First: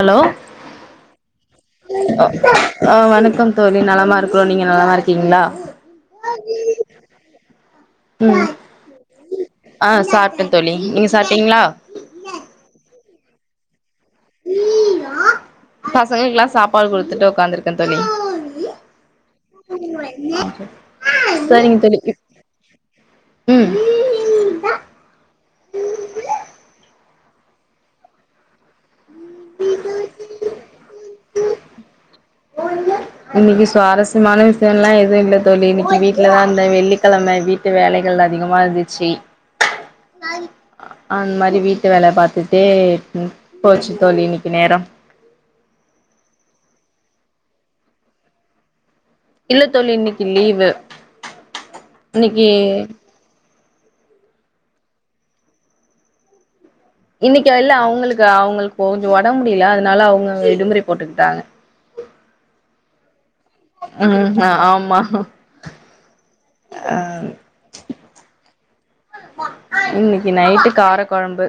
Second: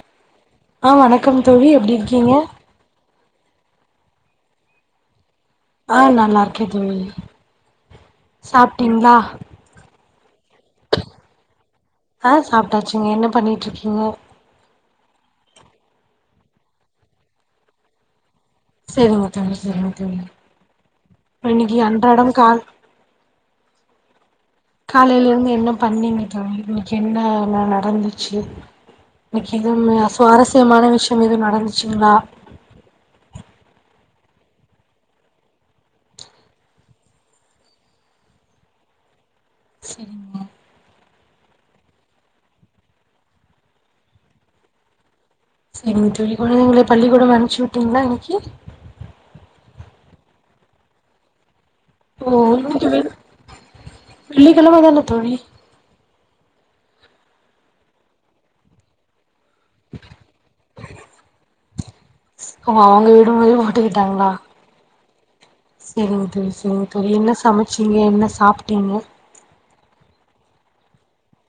Hello ஆ வணக்கம் தோழி எப்டி இருக்கீங்க ஆ வணக்கம் தோழி நலமா இருக்கறோ நீங்க நலமா இருக்கீங்களா ஆ நல்லா இருக்கே தோழி ம் சாப்ட்டீங்களா ஆ சாப்டே தோழி நீங்க சாப்ட்டீங்களா ஆ சாப்ட்டாச்சுங்க என்ன பண்ணிட்டிருக்கீங்க பசங்களுக்கெல்லா சாப்பாடு குடுத்துட்டு உக்காந்துருக்கே தோழி செரிங்க தோழி செரிங்க தோழி சரிங்க இன்னைக்கு தோழி அன்றாடம் கால் ம் காலயல இருந்து என்ன பண்ணீங்க தோழி இன்னைக்கு என்னன்ன நடந்துச்சு இன்னைக்கு எது சுவாரஸ்யமான விஷயம் எதுவு நடச்சுங்களா இன்னைக்கு சுவாரஸ்யமான விஷய எல்லா எதுவு இல்ல தோழி இன்னைக்கு வீட்லதா இருந்த வெள்ளிக்கிழமை வீட் வீட்டு வேலைகள் அதிகமா இருந்துச்சி செரிங்க அந்த மாரி வீட்டு வேல பாத்துட்டே போச்சு தோழி இன்னைக்கு நேரம் சரிங் தோழி குழந்தைகளை பள்ளிக்கூடம் அனுச்சி விட்டீங்களா இன்னைக்கு இல்ல தோழி இன்னைக்கு லீவு ஓ இன்னைக்கு [unintelligible] வெள்ளி கிழமதானே தோழி இன்னைக்கு இல்ல அவுங்ளுக்கு அவங்ளுக்கு கொஞ்ச ஒடம்பு முடில அதனால அவுங்க விடுமுறை போட்டுக்கிட்டாங்க அவங்க விடும் போது வாட் ம் ஆமா செரிங்க தோழி செரிங்க தோழி என்ன சமைச்சீங்க என்ன சாப்ட்டீங்க இன்னக்கி நைட்டு கார கொழம்பு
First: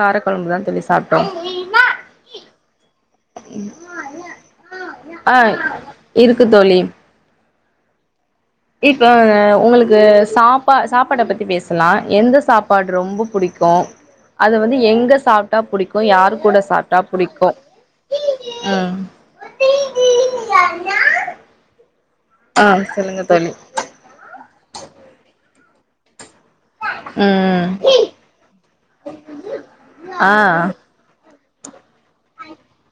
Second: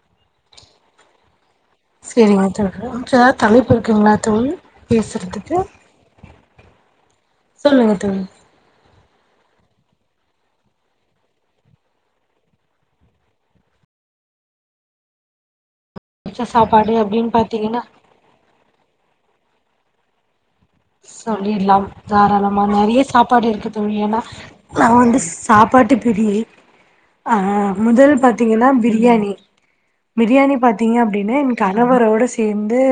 கார கொழம்பு தா தோழி சாப்ட்டோ செரிங்க தோழி எதாது தலைப்பு இருக்குங்ளா தோழி ஆ பேசுறதுக்கு இருக்கு தோழி சொல்லுங்க தோழி இப்ப ஒங்களுக்கு சாப் சாப்பாட பத்தி பேசலா எந்த சாப்பாடு ரொம்ப புடிக்கு அது வந்து எங்க சாப்டா புடிக்கு யாரு புடிச்ச கூட சாப்பாடு சாப்டா அப்டின்னு புடிக்கு பாத்தீங்கன்னா ம் சொல்லிட்லாம் தாராளமா ஆ நெறைய சொல்லுங்க சாப்பாடு இருக்கு தோழி ஏன்னா நா வந்து சாப்பாட்டு பிரியை ஆ ம் முதல் பாத்தீங்கன்னா பிரியாணி ஆ பிரியாணி பாத் தீங்க அப்டின்னா ஏ கணவரோட சேந்து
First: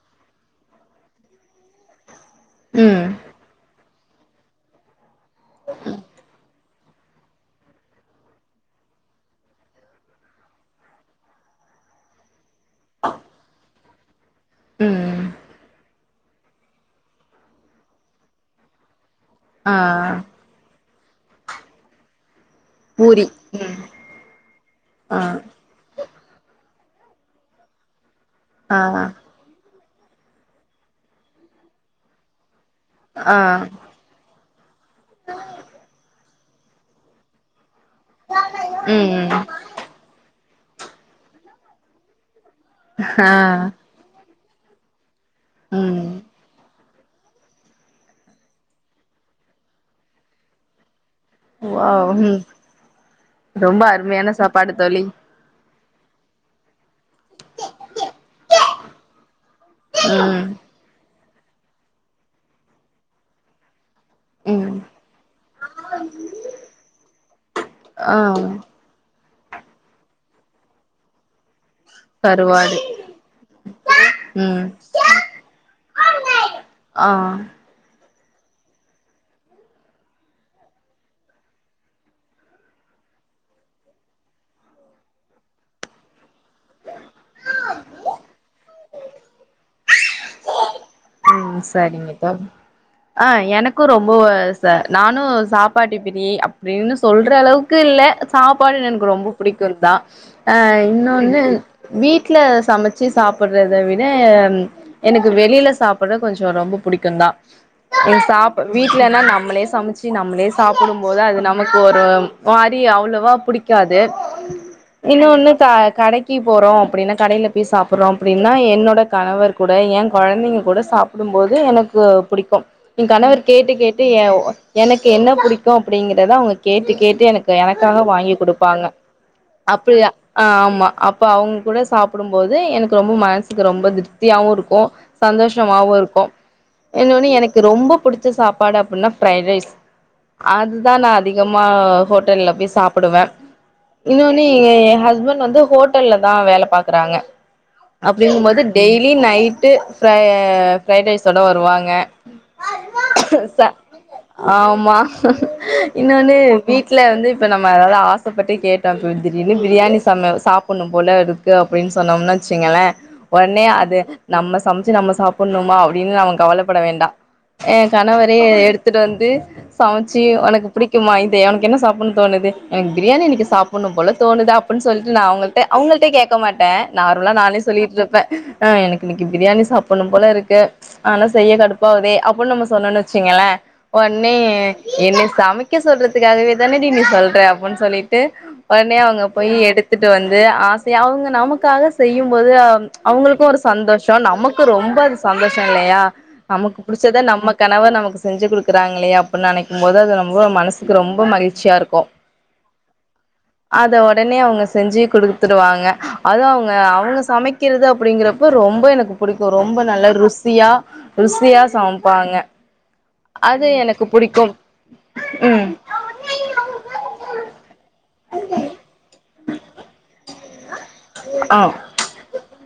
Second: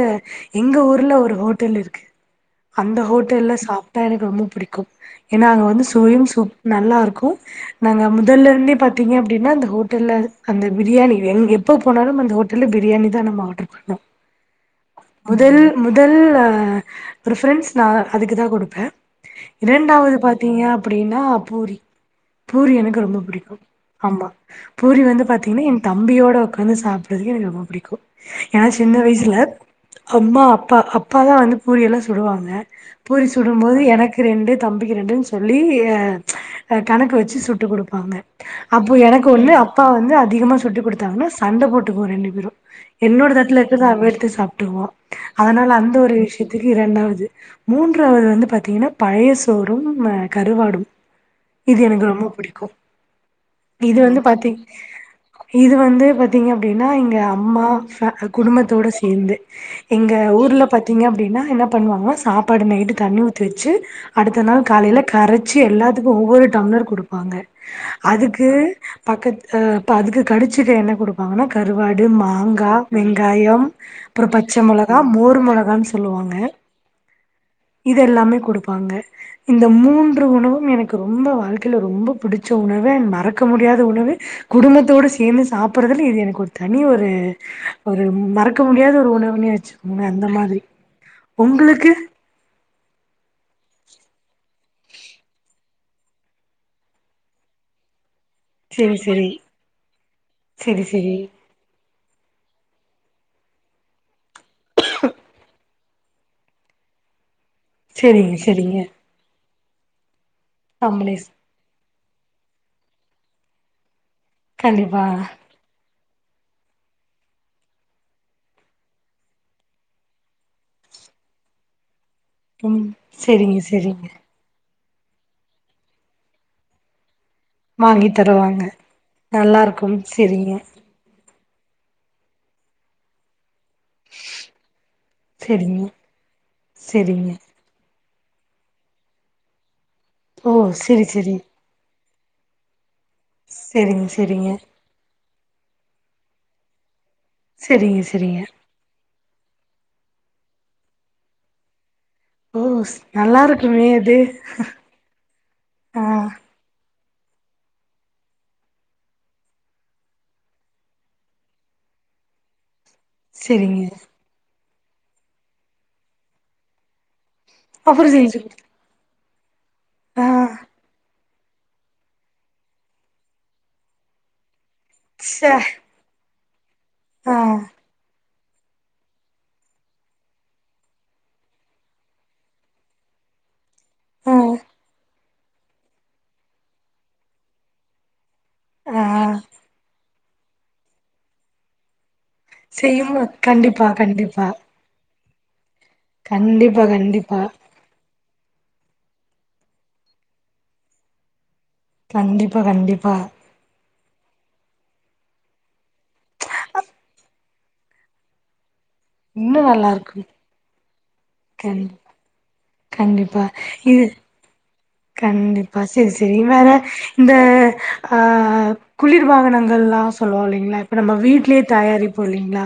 எங்க ஊர்ல ஒரு ஹோட்டல் இருக்கு அந்த ம் ஹோட்டல்ல சாப்ட்டா எனக்கு ரொம்ப புடிக்கு ஏன்னா அங்க வந்து சுவையு சூப் நல்லா இருக்கு நாங்க முதல்ல இருந்தே பாத்தீங்க அப்டின்னா அந்த ஹோட்டல்ல அந்த பிரியாணி எங்க எப்ப போனாலும் அந்த ஹோட் டல்ல பிரியாணிதா நம்ம ஆடர் பண்ணோ ம் முதல் முதல்ல ப்ரீபரன்ஸ் நா அதுக்கு தா குடுப்பே ஆ இரண்டாவது பாத்தீங்க அப்டின்னா பூரி பூரி எனக்கு ரொம்ப புடிக்கு ஆமா பூரி வந்து ஆ பாத்தீங்கன்னா ஏ தம்பியோட ஒக்காந்து சாப்ட்றதுக்கு எனக்கு ரொம்ப புடிக்கு ஏன்னா ஆ சின்ன வயசுல அம்மா அப்பா அப்பாதா வந்து பூரி எல்லா சுடுவாங்க பூரி ஆ சுடும் போது எனக்கு ரெண்டு தம்பிக்கு ரெண்டுன்னு சொல்லி கணக்கு வச்சி சுட்டு குடுப் பாங்க அப்போ எனக்கு ம் ம் வந்து அப்பா வந்து அதிகமா சுட்டு குடுத்தாங்கன்னா சண்ட போட்டுக்குவோ ரெண்டு பேரு என்னோட ஆ தட்டுல இருக்கிறத அவே எடுத்து சாப்ட்டுகுவா அதனால அந்த ம் ஒரு விஷயத்துக்கு இரண்டாவது மூன்றாவது வந்து பாத்தீங்கன்னா பழைய சோறும் கருவாடும் இது எனக்கு வாவ் ரொம்ப ம் புடிக்கு ரொம்ப இது வந்து அருமையான பாத்தீங்க சாப்பாடு தோழி இது வந்து பாத்தீங்க அப்டின்னா இங்க அம்மா ஃபே குடும்பத்தோட சேந்து எங்க ம் ஊர்ல பாத்தீங்க அப்டின்னா என்ன பண்ணுவாங்கன்னா சாப்பாடு நைட்டு தண்ணி ஊத்தி வச்சு அடுத்த நாள் ம் காலேல கரச்சி எல்லாத்துக்கு ஒவ்வொரு டம்ளர் குடுப்பாங்க ஆ அதுக்கு பக்கத் இப்ப அதுக்கு கடிச்சிக்க என்ன குடுப்பாங்கன்னா கருவாடு மாங்கா கருவாடு வெங்காயம் அப்பற ம் பச்ச மொளகா மோர் மொளகான்னு சொல்லுவாங்க ஆ இதெல்லாமே குடுப்பாங்க இந்த மூன்று உணவும் எனக்கு ரொம்ப வாழ்க்கையில ரொம்ப பிடிச்ச உணவு மறக்க முடியாத உணவு குடும்பத்தோடு சேந்து சாப்ட்றதுல இது எனக்கு ஒரு தனி ஒரு ஒரு மறக்க முடியாத ஒரு உணவுன்னே வச்சுக்கோங்களே அந்த மாதிரி ம் உங்களுக்கு சரிங்க தோழி ஆ எனக்கு ரொம்ப ச நானு சாப்பாட்டு பிரியை அப்டின்னு சொல்ற அளவுக்கு இல்ல சாப்பாடு செரி எனக்கு செரி ரொம்ப புடிக்குந்தா ஆ செரி செரி இன்னொன்னு வீட்ல சமைச்சி சாப்புட்றத விட எனக்கு வெளில சாப்புட கொஞ்ச ரொம்ப புடிக்குந்தா இது செரிங்க சாப் செரிங்க வீட்லன்னா நம்மளே சமைச்சி நம்மளே சாப்டும் போது கம்பனேஸ் அது நம் நமக்கு ஒரு மாரி அவ்ளவா புடிக்காது கண்டிப்பா இன்னோன்னு த்தா கடைக்கி போறோ அப்டின்னா கடேல போய் சாப்புட்றோ அப்டின்னா என்னோட கணவர் கூட என் கொழந்தைங்க கூட சாப்டும் போது எனக்கு புடிக்கு ம் ஏ கணவர் செரிங்க கேட்டு கேட்டு செரிங்க எனக்கு என்ன புடிக்கு அப்டிங்கிறத அவங்க கேட்டு கேட்டு எனக்கு எனக்காக வாங்கி குடுப்பாங்க நல்லா இருக்கும் அப்டியா ஆ செரிங்க ஆமா அப் இப்ப அவுங் கூட சாப்டும்போது எனக்கு ரொம்ப மனசுக்கு ரொம்ப திருப்தியாவு இருக்கு செரிங்க சந்தோஷமாவு இருக்கு இன்னொன்னு செரிங்க எனக் என்கு ரொம்ப புடிச்ச சாப்பாடு அப்டின்னா ஃப்ரைட் ரைஸ் ஓ அதுதா செரி நா செரி அதிகம் மா ஹோட்டல்ல போய் சாப்புடுவே செரிங்க இன்னொன்னு செரிங்க எ ஹஸ்பண்ட்டு வந்து ஹோட் டல்லதா வேல பாக்குறாங்க செரிங்க செரிங்க அப்டிங்கும்போது டெய்லி நைட்டு ஃப்ர ஃப்ரைட் ரைஸோட வருவாங்க ஓ நல்லா ச இருக்குமே அது ஆமா ஆ இன்னோன்னு வீட்ல வந்து இப்ப நம்ம எதாது ஆசப்பட்டு கேட்டா இப்போ திடிர்னு பிரியாணி சம சாப் புட்னும்போல இருக்கு அப்டின் சொன்னோம்னா வெச்சுங்கள உடனே செரிங்க அது நம்ம சமச்சி நம்ம சாப்பட்ணுமா அப்டின் நம்ம கவலப்பட வேண்டா எ அப்புறோ கணவரே செஞ்சு எடுத்துட்டு வந்து சமச்சி ஆ உனக்கு புடிக்குமா இது உனக்கு என்ன சாப்பட்ணு தோணுது எனக்கு பிரியாணி இன்னிக்கு சாப்புட்ணு போல தோணுது அப் அப்புன் சொல்ட்டு நா சே அவுங்கள்ட்ட அவுங்கள்ட கேக்க மாட்ட நார்மலா ஆ நானே சொல்லிட்டு இருப்பே ஆ எனக்கு இன்னிக்கு பிரியாணி சாப்பட்ணும்போல இருக்கு ஆனா செய்ய கடுப்பாகுதே அப்புன் நம்ம சொன்னோன் வெச்சீங்களே உட்னே ஆ என்னைய சமைக்க சொல்றதுக்காகவேதானடி நீ சொல்ற அப்டின் சொல்லிட் ட்டு உடனே ஆ அவுங்க போய் எடுத்துட்டு வந்து ஆசயா அவுங்க நமக்காக செய்யும்போது செய்யும்போ அவுங்களுக்கு ஒரு கண்டிப்பா சந்தோஷோ கண்டிப்பா நமக்கு ரொம்ப அது சந்தோஷோ இல்லையா நமக்கு கண்டிப்பா புடிச்சத கண்டிப்பா நம்ம கணவர் நமக்கு செஞ்சி குடுக்குறாங்களே அப்டின் நனைக்கும்போது அது ரொம்ப மனசுக்கு ரொம்ப மகிழ்ச்சியா இருக்கு கண்டிப்பா கண்டிப்பா அத உடனே அவுங்க செஞ்சி குடுத்துருவாங்க அதுவு அவுங்க அவுங்க சமைக் பக்கிறது அப்டிங்கறப்போ ரொம்ப எனக்கு பிடிக்கு இன்னு ரொம்ப நல்லா நல்ல இருக்கு ருசி சியா ருசியா கண் சமைப்பாங்க கண்டிப்பா அது எனக்கு இது புடிக்கும் ம் கண்டிப்பா செரி செரி வேற இந்த ஆ குளிர் பாகனங்கள்லா சொல்லுவாங் இல்லிங்ளா இப்ப நம்ம ஆ வீட்லயே தயாரிப்போ இல்லிங்ளா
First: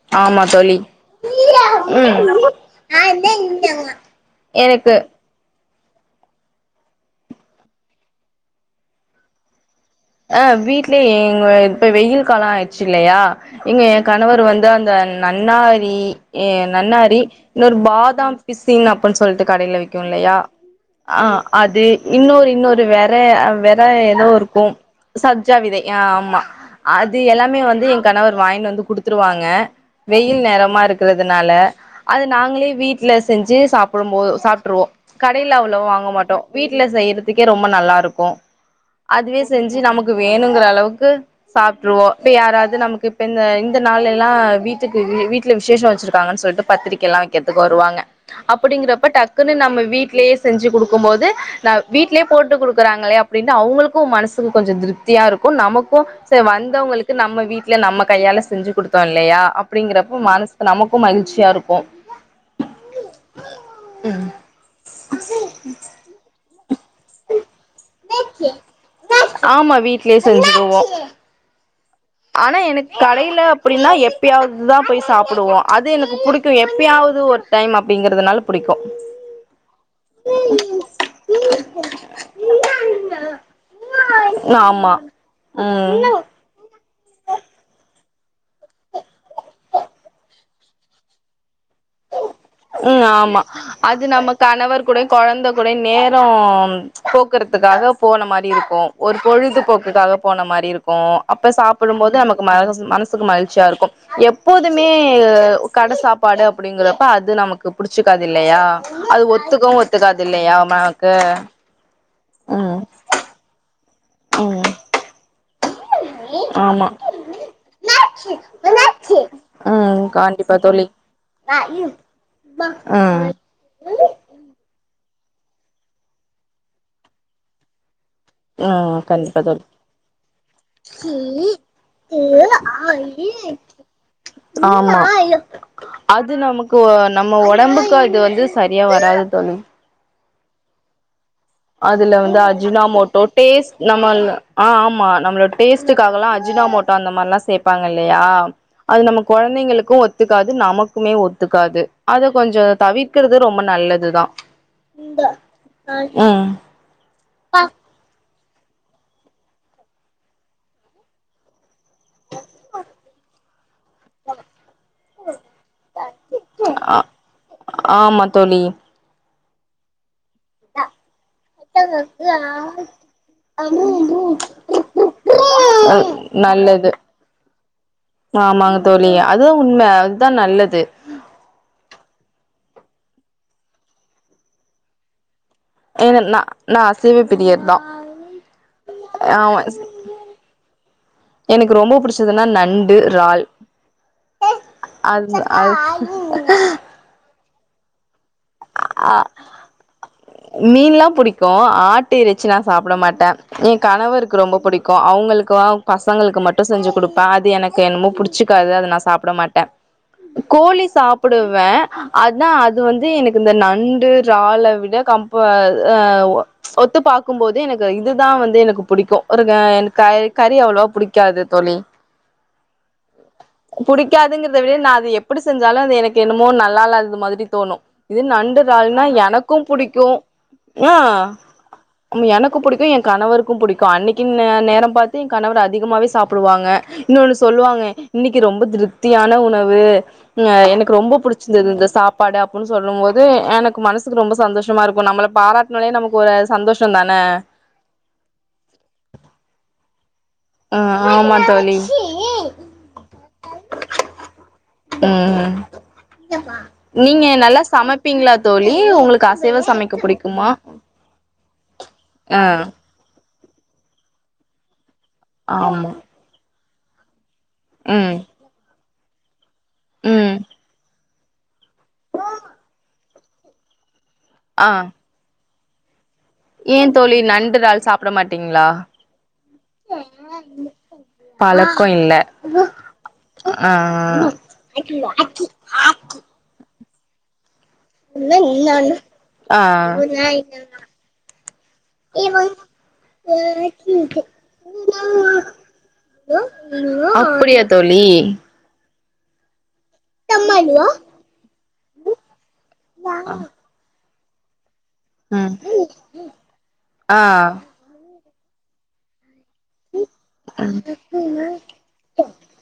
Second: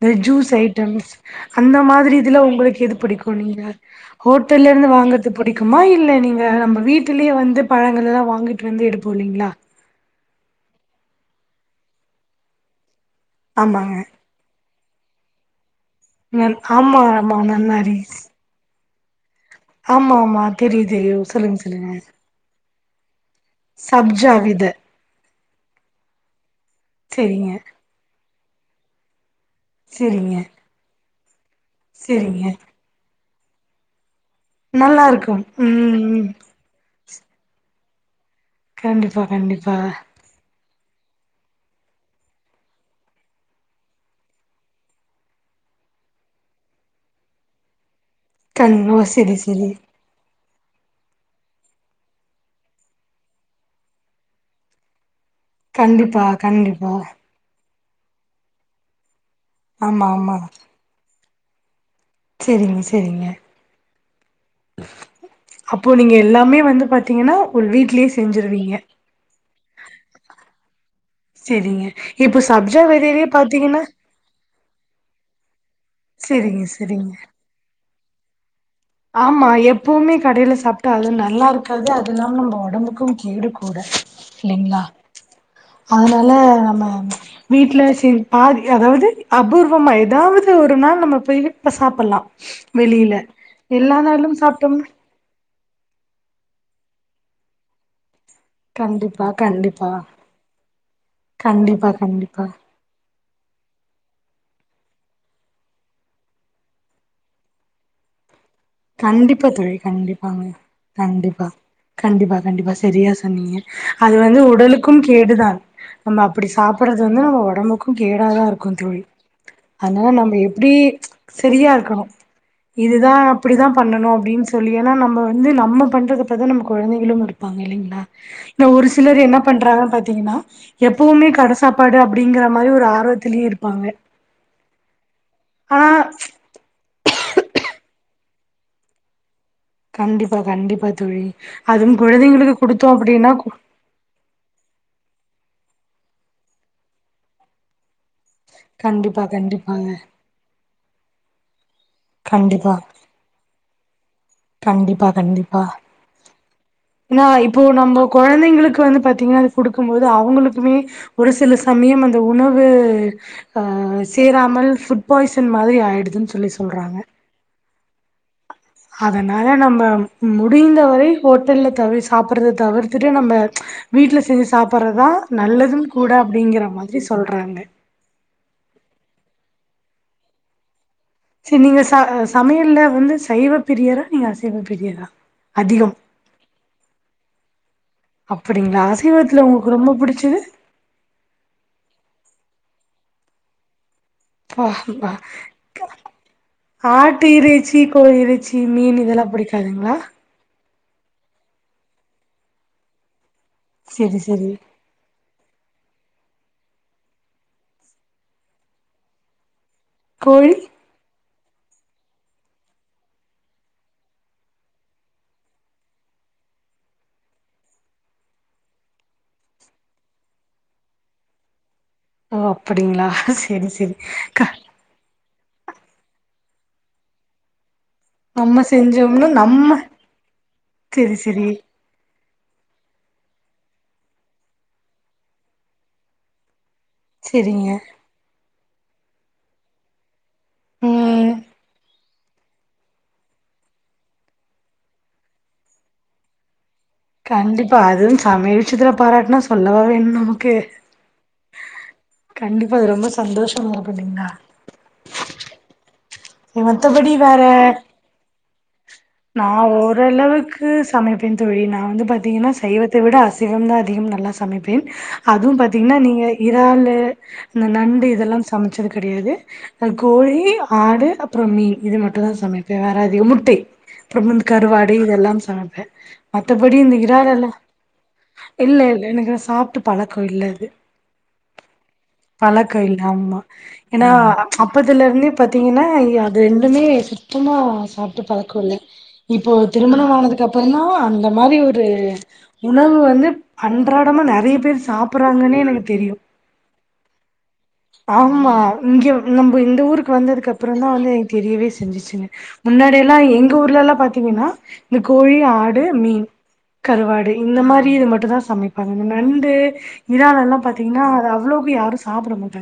இந்த ஆமா ஜூஸ் தோழி ஐட்டம்ஸ் அந்த மாரி ம் இதுல உங்களுக்கு எது புடிக்கும் நீங்க ஹோட்டல்ல இருந்து எனக்கு வாங்க இது புடிக்குமா இல்ல நீங்க நம்ம வீட்லயே வந்து பழங்கள்லா வாங்கிட்டு வந்து எடுப்போ இல்லிங்களா அ வீட்லயே எங்க இப்ப வெயில் காலோ ஆய்ருச்சி இல்லியா இங்க எ ஆமாங்க. கணவரு வந்தா அந்த நன்னாரி எ நல் ஆமா, நன்னாரி ஆமா. இன்னொரு நன்னாரிஸ். பாதாம் பிசின் அப்டின் சொல்ட்டு கடைல் விக்கு ஆமா, இல்லியா ஆமா. தெரியும், ஆ தெரியும். சொல்லுங்க, அது சொல்லுங்க. இன்னொரு இன்னொரு ஒரு வேற வேற எதோ சப்ஜா இருக்கு வித. சப்ஜா விதை ஆ ஆமா அது சரிங்க, எல்லாமே வந்து எ கணவர் வாய்ங்னு வந்து குடுத்துருவாங்க சரிங்க, வெயில் நேரமா இருக்கறதுனால அது சரிங்க. நாங்களே வீட்ல செஞ்சு சாப்படும் போது சாப்ட்ருவோ நல்லா இருக்கும். கடைல அவ்ளோவா ம், வாங்க ம். மாட்டோ வீட்ல செய்யறதுக்கே ரொம்ப நல்லா இருக்கு கண்டிப்பா கண்டிப்பா சு நமக்கு வேணுங்கற அளவுக்கு சாப்ட்ருவோ இப்ப யாராவது நமக்கு இப்ப இந்த இந்த நாள் எல்லா வீட்டுக்கு வீட்ல விசேஷோ வெச்சிருக்காங்கன் சொல்ட்டு பத்திரிக்கைலா வெக்கறதுக்கு வருவாங்க கண் ஓ அப்டிங்கிறப்ப செரி டக்குன்னு செரி நம்ம வீட்லயே செஞ்சி குடுக்கும்போது நா வீட்லயே போட்டு குடுக்குறாங்களே அப்டின்னு அவுங்களுக்கு மனசுக்கு கொஞ்சோ திருப் தியா இருக்கு நமக்கு கண்டிப்பா செர் கண்டிப்பா வந்தவங்களுக்கு நம்ம வீட்ல நம்ம கையால செஞ்சி குடுத்தோ இல்லியா ஆமா அப்டிங்கறப்ப ஆமா மனசுக்கு நமக்கும் மகிழ்ச்சியா இருக்கு செரிங்க செரிங்க ம் அப்போ நீங்க எல்லாமே வந்து பாத்தீங்கன்னா உ வீட்லேயே செஞ்சிருவீங்க ஆமா வீட்லயே செஞ்சுருவோ சேரிங்க இப்ப சப்ஜா வெதையவே பாத்தீங்கன்னா எப்யாவது தா போய் சாப்பிடுவோ அது எனக்கு புடிக்கு செரிங்க செரிங்க எப்பயாவது ஒரு டைம் அப்டிங்கறதுனால பிடிக்கு ஆமா எப்வுமே கடயில சாப்பிட்டா அது நல்லா இருக்காது அது இல்லாம நம்ம உடம்புக்கு கேடு கூட இல்லேங்களா ஆமா ம் அதனால நம்ம வீட்ல சேர் பாதி அதாவது அபூர்வமா ஏதாவது ஒரு நாள் நம்ம போய் இப்ப சாப்பிடலா ம் ஆமா அது நம்ம கணவர் சாப்ட்டோம்னா கூட குழந்த கூட நேரம் போக்குறத்துக்காக போன மாரி இருக்கு க்கு ஒரு கண்டிப்பா கண்டிப்பா பொழுதுபோக்குக்காக போன மாரி இருக்கு அப்ப கண்டிப்பா சாப்பிடுபோது நமக்கு கண்டிப்பா மனசு மனசு [unintelligible] மகிழ்ச்சியா இருக்கு எப்போதுமே கட சாப்பாடு அப்டிங்கறப்ப அது அது நமக்கு புடிச்சக்கது இல்லயா அது கண்டிப்பா தோழி ஒத்துக்கவு ஒத்துக்கது கண்டிப்பாங்க இல்லயா நமக்கு கண்டிப்பா கண்டிப்பா கண்டிப்பா ம் சரியா சொன்னீங்க அது வந்து ம் உடலுக்கு கேடுதா நம்ம அப்டி ஆமா சாப்டுறது வந்து நம்ம உடம்புக்கு கேடாதா இருக்கு தோழி ம் அதனால நம்ம கண்டிப்பா எப்டி சேரியா இருக்கணு ஆஹ இப்டிதா பண்ணணு அப்டின்னு சொல்லி ஏன்னா நம்ம வந்து நம்ம பண்றதுப்பதா நமக்கு குழந்தைகளு முடிப்பாங்க இல்லேங்களா ஒரு ம் சிலர் என்ன கண்டிப்பா தோழி பண்றாங்கன்னு பாத்தீங்கன்னா எப்வுமே கட சாப்பாடு அப்டிங்கற மாறி ஒரு ஆர்வத்திலயே இருப் பாங்க ஆமா [unintelligible] அது நமக்கு இப்ப நம்ம உடம்புக்கு அது வந்து சரியா வராது தோழி கண்டிப்பா கண்டிப்பா தோழி அதுவு அதுல வந்து குழந்தைங்களுக்கு குடுத்தோ அஜினாமோட்டோ அப்டின்னா டேஸ்ட் நம்ம ஆ ஆமா நம்மளோ டேஸ்ட்டுக்காகல்லா அஜினா மோட்டோ அந்த மாதிரில்லா சேப்பாங்க இல்லயா அது நம கண்டிப்பா கண்டிப்பாங்க குழந்தைங்களுக்கு ஒத் ஒத்துக்காது நமக்குமே ஒத்துக்காது அத கொஞ்சோ கண்டிப்பா தவிர்க்கறது ரொம்ப நல்லதுதா கண்டிபா கண்டிபா ம் என்னா இப்ப நம்ம குழந் புள்ளைகளுக்கு வந்து பாத்தீங்கன்னா கொடுக்குபோது அவங்களுக்குமே ஒரு சில சமய வந் இந்த உணவு சேராம ஃபுட் பாய்ச மாரி ஆயிடுதுன்னு சொல்லி ஆ சொல்றாங்க ஆமா தோழி அதனால நம்ம முடிந்த வரை ஹோட்டல்ல தவிர சாப்பிறத தவிர்த்துட்டு நம்ம வீட்ல செஞ்சு சாப்டுறதா நல்லது கூட அப்டிங்கற நல்லது மாரி சொல்றாங்க ஆமாங்க தோழி அதுவு உண்மை அதுதா நல்லது சேரி நீங்க ச சமையல்ல வந்து சைவப்பரியரா இல்ல அசைவப்பரியரா ஏன்னா நா அசைவ பிரிய தா அப்டிங்களா அசைவத்துல ஆமா உங்களுக்கு ரொம்ப புடிச்சது எனக்கு ரொம்ப பிடிச்சதுன்னா நண்டு ரால் பா பா அது அது [unintelligible] இறைச்சி கோழி இறைச்சி மீன் இதெல்லா பிடிக்காதுங்களா மீன்ல்லா புடிக்கு ஆட்டு இறச்சி நா சாப்பிட மாட்டே ஏ செரி கணவருக்கு செரி ரொம்ப பிடிக்கு அவங்களுக்கு பசங்களுக்கு மட்டு செஞ்சு கொடுப்பே அது எனக்கு என்னமோ புடிச்சுக்காது அத நா சாப்ட மாட்டே கோழி சாப்பிடுவே அதா அது வந்து எனக்கு இந்த நண்டு ராள விட கம்பஹ ஒத்து பாக்கு போது எனக்கு இதுதா வந்து எனக்கு பிடிக்கு ஒரு எனக்கு க கறி அவ்ளவா புடிக் காது தோழி ஓ அப்டிங்களா செரி செரி க புடிக்காதுங்கறத விட நா அது எப் எப்டி செஞ்சாலு அது எனக்கு என்னமோ நல்லாஇலாதது மாதிரி தோணு இது நம்ம நண்டுறால்னா செஞ்சோம்னா எனக்கு நம்ம புடிக்கு அ செரி செரி அம் எனக்கு புடிக்கு என் கணவருக்கு புடிக்கு அன்னக்கின் நேரம் பாத்து என் கணவர் அதிகமாவே சாப்டுவாங்க இன்னொன்று செரிங்க சொல்லுவாங்க இன்னக்கி ரொம்ப திருப்தியான உணவு ம் எனக்கு ரொம்ப ம் புடிச்சிருந்தது இந்த சாப்பாடு அப்டின் சொல்லு போது எனக் மனசுக்கு ரொம்ப சந்தோஷமா இருக்கு நம்மள பாராட்னொனே நமக் ஒரு சந்தோஷ தன இப்ப அதுவு சமயல் விஷயத்துல பாராட்னா சொல்லவா வேணு நமக் கே ஆ ஆமா தோழி கண்டிப்பா அது ரொம்ப சந்தோஷமா இருக்கு இல்லிங்ளா ம் மத்தபடி நீங்க நல்லா வேற சமைப்பீங்ளா தோழி உங்களுக் நா ஓரளவுக்கு சமைப்பே தோழி நா வந்து ஆ பாத்தீங்கனா சய்வத் அத்த விட அசைவம் தா அதிகம் நல்லா சமைப்பேன் அதுவும் ஆமா பாத்தீங்கனா நீங்க இறாலு இந்த நண்டு ம் இதெல்லா சமச்சது கடையாது அது ம் கோழி ஆடு அப்புறம் மீன் இது மட்டு தா சமைப்பே வேற அதிகம் முட்டை அப்புறம் ஆ கருவாடு இதெல்லாம் சமைப்ப மத்தபடி ஏன் இந்த தோழி இறால்லல்லா நண்டு இறால் சாப்ட மாட்டீங்களா எனக்கு சாப்ட்டு பழக்கொ இல்ல இது பழக்கோ இல்ல பழக்கயில்ல ஆமா ஆ ஏனா அப்பதுலருந்து பாத்தீங்கனா இத ரெண்டுமே சுத்தமா இல்ல இல்லால்ல இப்போ திருமண ஆனதுக் அப்பற தா அந்த மாரி ஒரு உணவு வந்து அன்றாடமா நெறைய பேரு சாப்ட்றாங்கனே எனக்கு தெரியு அப்புடி அத் ஆமா இங்க நம்ம இந்த ஊருக் வந்ததுக் அப்பறந் தா வந்து எனக்கு தெரியவே செஞ்சிச்சி முன்னாடியெல்லா எங்க ஊர்லல்லா பாத்தீங்கனா இந்த கோழி ம் ஆடு மீன் ஆ கருவாடு இந்த மாரி இது மட்டுந்தா சமப்பாங்க நண்டு இறால்லலா பாத்தீங்னா அது அவ்ளோபி யாரு சாப்ட மாட்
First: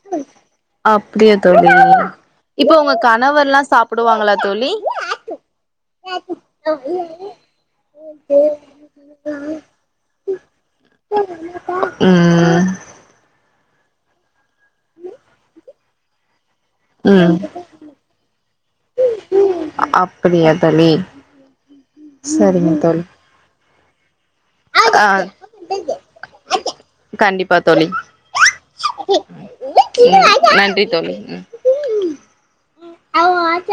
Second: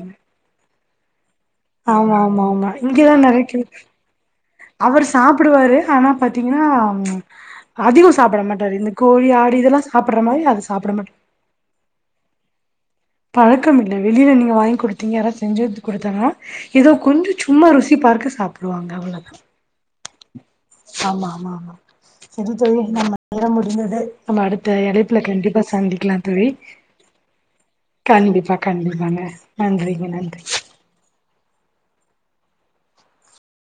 அப்டியா தோழி ஆமா ஆமா ஆமா இப்போ உங்க இங்கதா நறைய க்யு கணவர்லா சாப்டுவாங்களா தோழி அவரு சாப்டுவாரு ஆனா பாத்தீங்கனா அதிகொ சாப்பட மாட்டாரு இந்த கோழி ஆடு இதெல்லா சாப்டற மாரி அத சாப்ட மாட்டா ம் பழக்கமில்ல வெளில நீங்க வாங்கி குடுத்தீங்க யாராது செஞ்சி வந்து குடுத்தாங்கனா இத கொஞ்சோ ம் சும்மா ருசி பார்க்க சாப்டுவாங்க அவ்ளதா அப்டியா தோழி ஆமா ஆமா ஆமா இது தோழி நம்ம நேரோ முடிஞ்சது நம்ம அடுத்த அழைப்புல ஆ கண்டிப்பா சந்திக்லா தோழி கண்டிப்பா தோழி கண்டிப்பா கண்டிப்பாங்க நன்றிங்க ம் நன்றி தோழி ம் ம் அவங்க ஆத்தா